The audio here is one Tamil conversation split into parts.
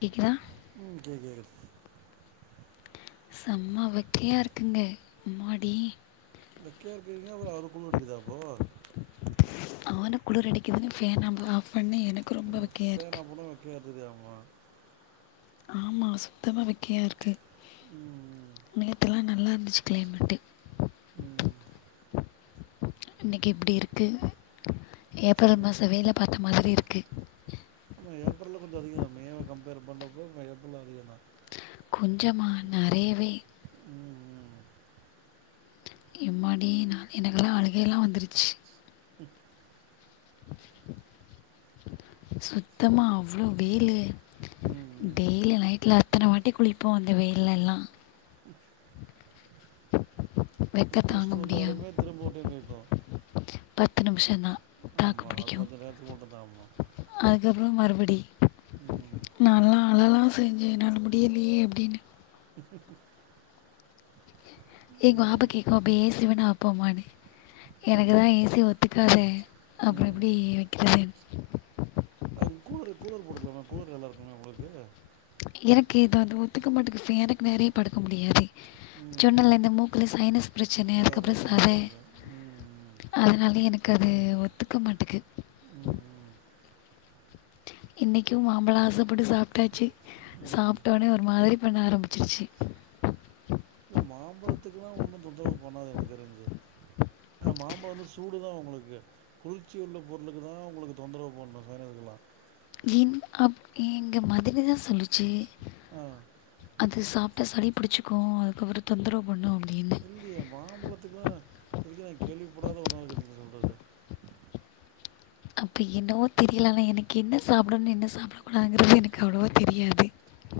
கேட்குதா உம் கே கேக்குது செம்மா வெக்கையா இருக்குங்க அம்மாடி வெக்கயா இருக்குறீங்கனா அப்புறொ அவ்ளோ குளுர் எடுக்குதா அப்போ நானு குளுரடிக்குதுன்னு ஃபேன் [unintelligible] ஆஃப் பண்ணி எனக்கு ரொம்ப ஓ வெக்கையாக ஃபேன இருக்குது ஆஃப் பண்ணா வெக்கயா இருக்குதாமா ஆமா சுத்தமா வெக்கையா இருக்கு ம் நேத்தெல்லா நல்லா இருந்துச்சு கிளைமேட்டு உம் இன்னைக்கு இப்டி இருக்கு ஏப்ரல் சரி மாச வேல பாத்த மாதிரி இருக்கு கு ஏப்ரல்ல கொஞ்ச அதிகம் மேவ கம்பேர் பண்றப்போ ஏப்ரல்ல அதிகந்தா கொஞ்சமா நெறயவே ம் எம்மாடி நா எனக்கெல்லா அழுகையிலா வந்துருச்சு கு சுத்தமா அவ்ளோ வெயிலு ம் ம் டெய்லி நைட்ல எத்தன வாட்டி குளிப்போ அந்த வெயில எல்லா வெக்கை தாங்க குளிச்சிட்டு முடியாது வந்தாலுமே திரும்ப ஒரு டைம் வேக்கும் பத்து நிமிஷந்தா தாக்கு புடிக்கு நேரத்துக்கு மட்டும் தான் ஆமாம் அதுக்கப்புற மறுப படி ம் நாலா அழலா செஞ்சன் என்னால முடியலையே அப்படின்னு எங்க என்ன வாப்ப நம் கேக்கு அப்பே ஏ சி வேனா போமானு எனக்குதா ம் ஏ சி ஒத்துக்காதே அப்புற எப்புடி வக்கிறது அதுக்கு கூலர் கூலர் போட்டுக்கலாமே கூலர் நல்லா இருக்குமே உங்களுக்கு எனக்கு இது வந்து ஒத்துக்க மாட்டக்கு ஃபேனுக்கு நேறே படுக்க முடியாது ம் சொன்ன இல்ல ம் இந்த மூக்குல சைனஸ் பிரச்சனை அதான் அதான் அதுக்கப்புறம் சத சைனஸ் இருக்குது ம் ம் அதனால எனக்கு கது ஒத்துக்க மாட்டேக்கு ம் ம் இன்னிக்கூ மாம்பழோ ஆசப்பட்டு சாப்ட்டாச்சி ம் ம் சாப்ட்டோனே ஒரு மாரி பண்ண ஆரம்பிச்ரிச்சி மாம்ழத்துக்ல்லா ஒன்னு தொந்ரவு பண்ணாது எனக்கு தெரிஞ்ஜி ஆ மாம்ழோ வந்து சூடுதா உங்ளுக்கு குளிர்ச்சி உள்ள பொருளுக்கு தா உங்ளுக்கு தொந்தரவு பண்ணு ஸைனஸ்க்ல்லா இம் அப் எங்க மதனி சொல்லிச்சி ஆ அது சாப் ட்டா சளி புடிச்சிக்கு அதுக்கப்ரோ தொந்தரவு பண்ணு அப்டி இல்லியே மாம்ழத்துக்லா இதுவரைக்கு கேள்விப்படாத ஒன்னால இருக்கு நீங்க சொல்றது அப்ப என்னவோ தெரியல எனக்கு என்ன சாப்டனு என்ன சாப்ட கூடாதுங்றது எனக்கு அவ்ளவோ தெரியாது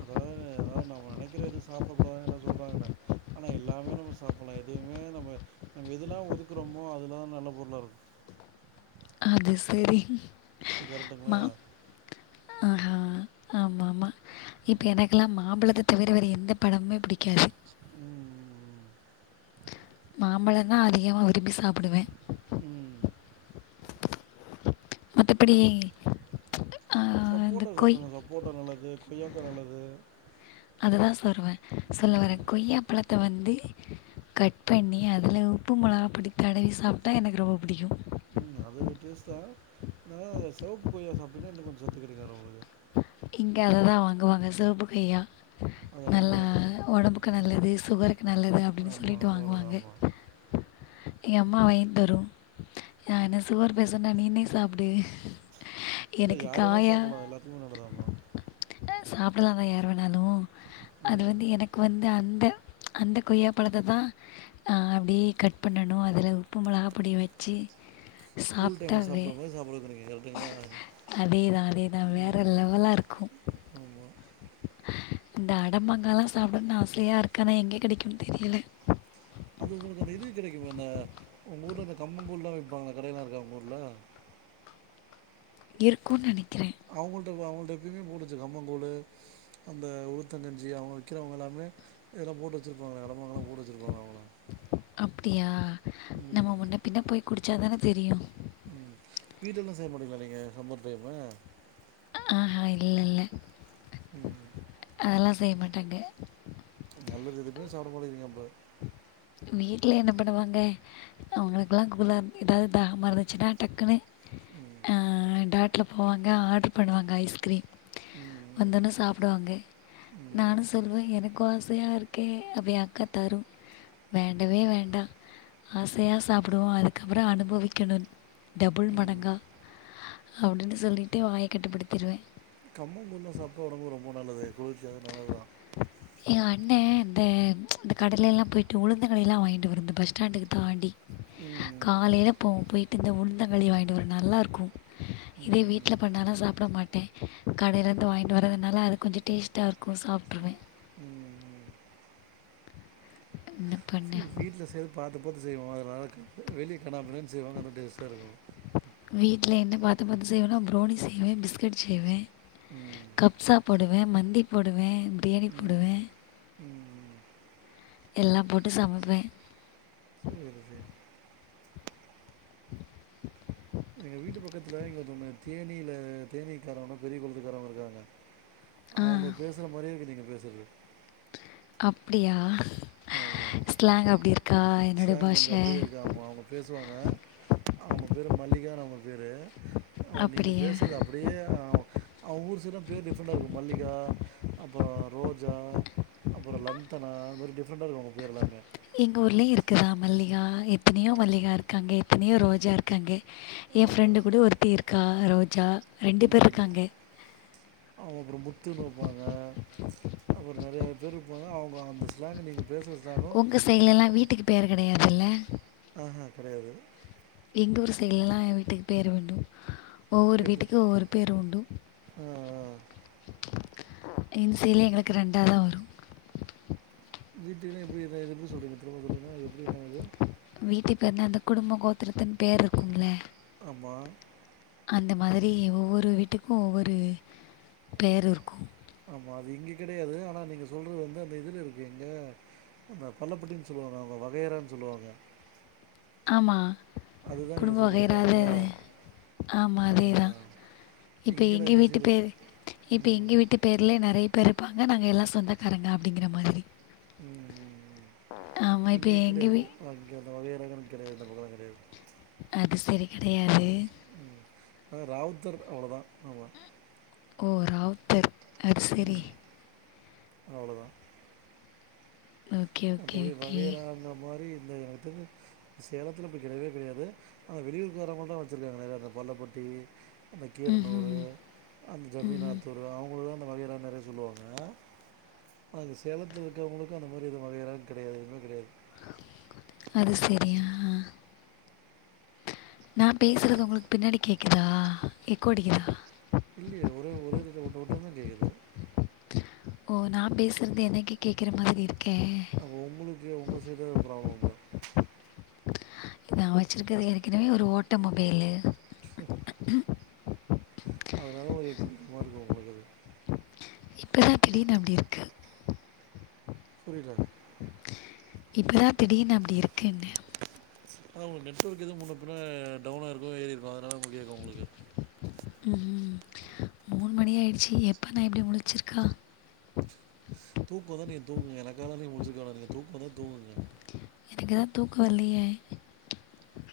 அதாவது அதாவது நம்ம நெனைக்கிற எதும் சாப்பிடக்கூடாதுன்னு எல்லா சொல்றாங்கல்ல ஆனா எல்லாமே நம்ம சாப்ட்லா எதுவுமே நம்ம நம்ம எதுலா ஒதுக்றோமோ அதலா நல்ல பொருளா இருக்கு அது சரி கரெக்ட்டுங்களா ம ஆஹ ஆமா ஆமா இப்ப எனக்ல்லா மாம்பழத்த தவிர வேற எந்த பழமுமே புடிக்காது ம் ம் ம் மாம்பழனா அதிகமா விரும்பி சாப்டுவே ம் மத்தபடி சப்போட்டா சாப்டுங்க சப்போட்டா நல்லது கொய்யா கா நல்லது அதுதா சொருவே சொல்லவரே ம் கொய்யா பழத்த வந்து ந்து கட் பண்ணி அதுல உப்பு மொளகாபடி தடவி சாப்ட்டா எனக்கு ரொம்ப புடிக்கு ம் அது டேஸ்ட் தா இருந்தாலு செவப்பு கொய்யா சாப்டிங்னா இன்னோ கொஞ்ஜோ சத்து கெடைக்கு உங்ளுக்கு இங்க அதுதா வாங்குவாங்க செவப்பு கொய்யா அது ரொம்ப நல்லா நல்லது ஒடம்புக்கு ம் நல்லது சுகர்க்கு நல்லது அப்டின்னு ஆமாம் சொல்லிட்டு ரொம்ப நல்லது வாங்குவாங்க ஆமாம் எங்க அம்மா வாங்கி தரு நா என்ன சுகர் பேஸன்டா நீனே சாப்டு இல்ல யாரு வேன சாப்புலா எல்லாதுகுமே நல்லதாம் சாப்டதா வயறு நானு அது ம் வந்து எனக்கு வந்து அந்த அந்த கொய்யாப்பழத்த தா அஹ் அப்டியே கட் பண்ணணு அதுல உப்பு மொளகா பொடிய வச்சி ஸ்கூல் டைம்ல சாப்ட்ட மாரி சாப்ட [unintelligible] அதேதா அதேதா வேற லெவலா இருக்கு ஆமாம் இந்த அடமாங்காலா சாப்டணுனு ஆசையா இருக்கு ஆனா எங்க கெடைக்குனு தெரியல அது உங்களுக்கு ந்த இது கெடைக்குமா இந்த உங்க ஊர்ல இந்த கம்மங்கூழ்ல வப்பாங்க கடையிலா இருக்க உங்க ஊர்ல இருக்கு நெனைக் அவுங்குள் அவங்கள்ட எப்பயுமே போட்டு வெச்சுருப் கம்மங்கூழு அந்த உளுத்தங்கஞ்சி அவுங்க விக்கிறவங்க எல்லாமே இதெல்லா போட்டு வச்சிருப்பாங்களே [unintelligible] போட்டு வச்சிருப்பாங்களே அவுங்களா அப்டியா நம்ம முன்ன பின்ன போய் குடிச்சா தான தெரியு உம் வீட்ல எல்லா செய்ய மாடிங்கலா நீங்க சம்மர் டைம்மு ஆஹா இல் இல்ல ம் அதெல்லா செய்ய மாட்டாங்க நல்லது இதுக்குமே சாப்ட மாட்டிங்றிங்க அப்ப வீட்டுல என்ன பண்ணுவாங்க அவங்களுக்குல்லா கூலா ஏதாது தாகமா இருந்துச்சுன்னா டக்குன்னு அஹ் டாட் ட்டில போவாங்க ஆடரு பண்ணுவாங்க ஐஸ்கிரீம் ம், வந்தோன்ன சாப்பிடுவாங்க ம், நானு சொல்லுவே எனக் கோ ஆசயா இருக்கே அப்படியே எ அக்கா தரும் வேண்டவே வேண்டா ஆசையா சாப்புடுவோ அதுக்கப்புற அனுபவிக்கணுனு டபுள் ம். மடங்கா அப்டினு சொல்லிட்டு வாய கட்டுப்படுத்திருவே கம்மங்கூழ்லா சாப்ட்டா உடம்புக்கு ரொம்ப நல்லது ஃப்ரூட்ஸ் எடுக் நல்லதுதா எங்க அண்ணே இந்த அந்த கடலலெல்லா போய்ட்டு உளுந்தங்களில்லா வாங்கிட்டு வரு இந்த பஸ் ஸ்டாண்டுக்கு தாண்டி ம் காலையில போவோ போய் ட்டு இந்த உளுந்தங்களி வாங்கிட்டு வரு நல்லாருக்கு இதே ம் வீட்ல பண்ணானா சாப்ட மாட்டே கடைலருந்து வாங்கிட்டு வரதுனால அது கொஞ்ச டேஸ்ட்டா இருக்கு சாப்ட்ருவ ம் இன்ன சி வீட்ல செய்றது பாத்து பாத்து செய்வோ அதனால [unintelligible] வெளிய கன்னா பின்னான் செய்வாங்க ஆனா டேஸ்ட்டா இருக்கு லே என்ன பாத்து பாத்து செய்வன்னா ப்ரௌனி செய்வே பிஸ்கெட் செய்வே ம், சாப்புடுவே மந்தி போடுவே பிரியாணி ம், போடுவே ம். எல்லாம் போட்டு சமைப்பே சரி சரி ம தேனீல தேனீ காரவ்னா பெரிய கொளத்துக்காரவ்ங்க இருக்காங்க ஆ அவுங்க பேசுற மாரியே இருக்கு நீங்க பேசுறது அப்டியா ஸ்லாங் அப்டி இருக்கா என்னோட ஸ்லாங் பாஷ அவுங்க பேரு மல்லிகானு அவுங்க பேரு ஓ நீங்க அப்படியா பேசுறது அப்டியே ஆவ் அவ்ங் ஊர் சைட்லா பேர் டிஃப்ரெண்டா இருக்கு மல்லிகா அப்பறொ ரோஜா அப்பறொ லந்த்தனா த மாரி டிஃப் ரண்ட்டா இருக்கு அவுங்க பேர் எல்லாமே எங்க ஊர்லயு இருக்குதா மல்லிகா எத்தனையோ மல்லிகா இருக்காங்க எத்தனையோ ரோஜா இருக்காங்க ஏ ஃப்ரெண்டு ஆமாம் கூட ஒருத்தி இருக்கா ரோஜா ரெண்டு பேர் ம் இருக்காங்க அவ அப்றொ முத்துனு இருப்பாங்க அப்றொ நறையா பேர் இர்ப்பாங்க அவுங்க அந்த ஸ் ஸ்லாங்கு நீங்க உங்க சைட்லல்லா வீட்டுக்கு பேரு கெடையாதுல்ல ஆஹா கடையாது எங்க ஊர் செய்ட்லல்லா ஏ வீட்டுக் பேரு உண்டு ஒவ்வொரு எப்படி வீட்டுக்கு ஒவ்வொரு பேரு உண்டு ஆ இந் செய்ட்ல எங்களுக்கு ரெண்டாதா வரு வீட்டுக்குனா எப்டி என்ன இது எப்டி சொல்றீங்க ப்ரோ சொல்றீங்க அது எப்டி என்னாது வீட்டு பேர்னா அந்த குடும்பொ கோத்துரத்துன் பேர் இருக்கும்ல ஆமா அந்த மாதிரி ஒவ்வொரு வீட்டுக்கு ஒவ்வொரு பேர் இருக்கு ஆமா. அது இங்க கெடையாது ஆனா நீங்க சொல்றது வந்து அந்த இதுலருக்கு எங்க அந்த பல்லப்பட்டினு சொல்வாங்க அவுங்க வகையறானு சொல்வாங்க ஆமா நீங்க குடும்ப சொல்றீங்க. வகையராது கரெக்ட்டுங்களா? ஆமா ஆ. அதேதா இப்ப இங்கலாம் எங்க இந்த வீட்டு சைடு பேர் இப்ப எங்க வீட்டு பேர்ல நெறைய பேரு பாங்க நாங்க எல்லா சொந்தக்காரங்க அப்படிங்கிற மாதிரி ம். ம். ஆமா இப்ப எங்கவி இந்த வகையார [unintelligible] கெடையது இந்த பக்கலா கெடையது அது செரி கெடையாது [inaudible] ராவுத்தர் அவ்ளோ தா அவ ஓ ராவுத்தர் அத் செரி அவ்ளோ தா ஓகே ஓகே அதுவே ஓகே வகையரா அந்த மாரி இந்த எனக்கு தெரிஞ்சி சேலத்துல இப்டி கெடையவே கெடையாது ஆனா வெளியூர்கு வரவங்கள தா வச்சுருக்காங்க நெறைய இந்த பள்ளப்பட்டி அந்த கீரனூர் ம் அந்த ம் ஜமீநாத்தூர் அவங்கள தா நம் வகையரா நெறைய சொல்லுவாங்க ஆனா இந்த சேலத்துல இருக்கவங்களுக்கு அந்த மாரி எது வகையரா கெடயாதுங்க கெடையாது அது செரியா நா பேசுறது உங்களுக்கு பின்னாடி கேக்குதா எக்கோ அடிக்குதா இல்லியே ஒரே ஒரு விச ஒட்ட ஒட்ட தா கேக்குது ஓ நா பேசர்தே எனக்கே கேக்குற மாதிரியிருக் கே இதுவே உங்க சைட்தா ப்ராப்ளம்ங்க நா வச்சுருக்கறது ஏற்கனவே ஒரு ஓட்ட மொபைலு அதனால உங்களுக்கு எக்கோ கேக்குமா இருக்கு உங்களுக்கு அது [inaudible] இப்போ தான் திடீர்னு அப்படி இருக்கு புரில இப்பதா திடீர்னு அப்டி இருக்குன்ன அதா உங்ளுக்கு நெட்ஒர்க் எது முன்ன பின்ன டவுனா இருக்கு ஏரிருக்கு அதனால உங்ளுக்கு கேக்கு உங்ளுக்கு ம் ம் மூணு மணி ஆயிடுச்சு எப்போ நா இப்டி முழுச்சிருக்கா தூக்கோ வந்தா நீங் தூங்குங்க எனக்கு எங்கால முழுச்சுருக்க வேண்டா நீங்க தூக்கோ வந்தா தூங்குங்க எனக்கு தா தூக்கோ வர்ல்லயே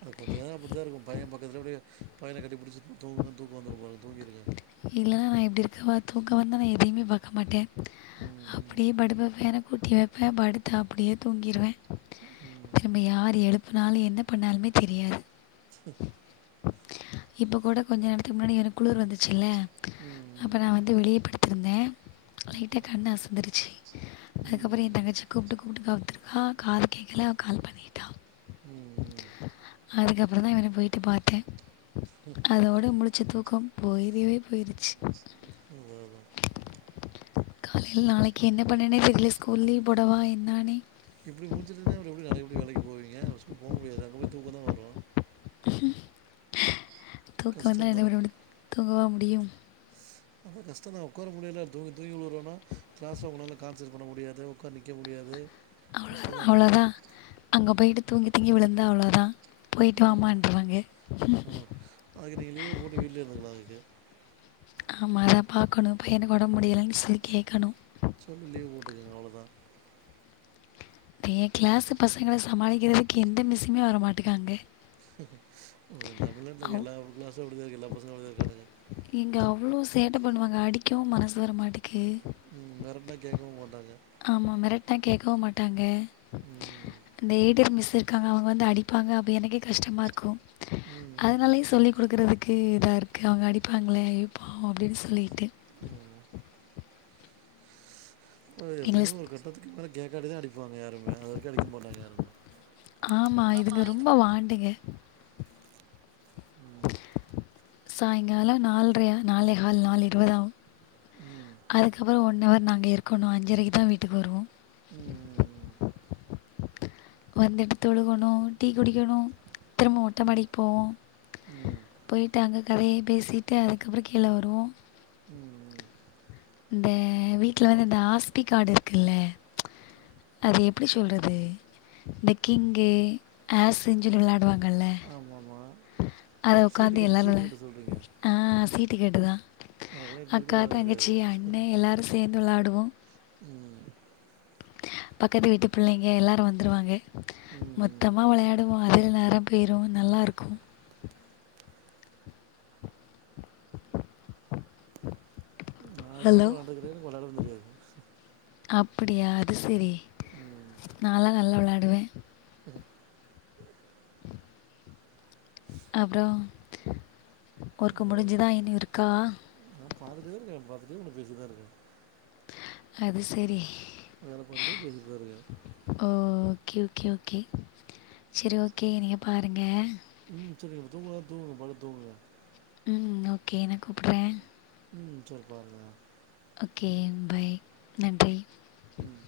அது கொஞ்சோ நேரோ அப்டிது இருக்கு பைய பக்கத்துலேயே அப்டியே பையன கட்டிப்புடிச்சுட்டு தூங்குங்க தூக்கோ வந்துரு உங்களுக் தூங்கிருங்க ப்டி இருக்கவா தூங்கவாந்தா நா எதயுமே பாக்க மாட்டே ம், அப்புடியே படுப்ப பேர கூட்டி வெப்பே படுத்த அப்புடியே தூங்கிருவே திரும்ப யாரு எழுப் பு நாலு என்ன பண்ணாலுமே தெரியாது இப்போ கூட கொஞ்சோ நேரத்துக்கு முன்னாடி எனக் குளுர் வந்துச்சுல்ல ம், அப்ப நா வந்து வெளியேப் படுத் இருந்தே லைட்டா கண்ணு அசந்துருச்சு ம், ம், அதுக்கப்பறோ ம், என் தங்கச்சி கூப்ட்டு கூப்புட்டு பா துர்கா காது கேக்கல அவ கால் பண்ணிட்டா ம், ம். அதுக்கப்பறோ தா இவன போயிட்டு பாத்தே அதோட முழுச் ச்சி தூக்கம் போயிரிவே போயிருச்சு அதான், அதான் காலைல நாளைக்கி என்ன பண்ணனே தெர்ல ஸ்கூல் லீவ் போடவா என்னான்னே இப்டி முழுச்சுட்ருந்தா அப்றோ எப்டி [unintelligible] ப்புடி வேலைக்கி போவீங்க அ ஸ்கூல் போக முடியாது அங்க போய் தூக்கோ தா வரு தூக்க வந்தா என்ன கஷ்டம்தான் பண்ண முடியு தூங்கவா மு டியும் அதா கஷ்டோதா உக்கார முடியல தூங்கி தூங்கி உழுவுறோன்னா க்ளாஸ்ல உங்கனால கான்செட் பண்ண முடியாது உக்கார் நிக்க முடியாது அவ்ளோதா கஷ்டம் தான் அவ்ளோதா அங்க போயிட்டு தூங்கி தூங்கி விழுந்தா அவ்ளோ தா ம் ஓக் அதுக்கு நீங்க லீவு போட்டு வீட்லே இருந்துகுலா அதுக்கு ஆமா அதா பாக்கணு பையனக்கு ஒடம்பு முடியலைன் சொல்லி கேக்கணு சொல்லி லீவ் போட்டுகுங்க அவ்ளோ தா ஏன் கிளாஸு பசங்கள சமாளிக்கிறதுக்கு எந்த மிஸுமே வர மாட்டிக்காங்க உங்க தமிழ்நாட்ல இக்க எல்லா கிளாஸும் அப்டிதா இருக்கு எல்லா பசங்களும் அப்புடிதா இருக்கானுங்க எவ்ளோ சேட்ட பண்ணுவாங்க அடிக்கவும் மனசு வர மாட்டிக்கி ம் மெரட்னா கேக்கவும் மாட்டாங்க ஆமா மெரட்னா கேக்கவும் மாட்டாங்க ம், டேடர் மிஸ் திர்க்காங்க அவங்க வந்து அடிப்பாங்க அப்போ எனக்கே கஷ்டமா இருக்கும் ம், அதனாலே சொல்லி குடுக்கறதுக் க்கு இதா இருக்கு அவங்க அடிப்பாங்களே இப்பவு அப்புடின்னு சொல்லிட்டு ம், ம். ஒரு [unintelligible] ஒரு கட்டத்துக்கு மேலக் கேக்காதத அடி ஆமா இதுங்க ரொம்பா வாண்டுக ம் சாய்ங்காலோ நால்ரையா நாலே கால் நால் இருவதாகு ம் அதுக்கப்புறோ ஒன்னு ஹார் நா அங்க இருக்கணு அஞ்சுரைக்குதா வீட்டுக் வருவோ உம் உம் உம் வந்துட்டு தொழுகணு டீ குடிக்கணு திரும்ப ம் மொட்டமாடிக்கு போவோ ம் போய்ட்டு அங்க கதைய பேசிட்டு அதுக்கப்புறோ கீழ வருவோ உம் உம் இந்த வீட்ல வந்து இந்த ஆஸ்தி காடு இருக்குல்ல அது எப்டி சொல்றது இந்த கிங்கு ஆஸின் சொல்லி விளாடுவாங்கல்ல ஆமாம் ஆமாம் அத சீட்டு உக்காந்து கட்டு எல்லாலுல சீட்டு கட்டு சொல்கிறீங்க ஆஹ் சீட் டி கெட்டு தா எனக்கெல்லாம் இப்போ வரைக்கும் அக்கா விளையாட தெரியாது தங்கச்சி அண்ணே எல்லாரு சேந் விளாடுவோ உம் பக்கத்து வீட்டு பிள்ளேங்க எல்லாரு வந்துருவாங்க ம் ம். மொத்தமா விளையாடுவோ அதுல நேரம் பேய்ரு நல்லா இருக்கு நா இது வரைக்கு ஹலோ விளாண்டது கிடையாது எனக்கு விளாடவு தெரியாது அப்பிடியா அது செரி ம் நாலா நல்லா விளா டுவே அப்றோ ஒர்க்கு முடிஞ்சுதா இன்யு இருக்கா நா பாத்துட்டே இருக்கே பாத்துட்டே உங்கட் பேசிட் தா இருக்க அது செரி வேல பாத்துட்டே பேசிட் தா இருக்க ஓ! ஓகே ஓகே ஓகே செரி ஓகே நீங்க பாருங்க ம் சரி தூங்குறதா தூங்குங்க படுத் தூங்குங்க உம் ஓகே நா கூப்புட்றே உம் சேரி பாருங்க ஓகே பய் நன்றி உம்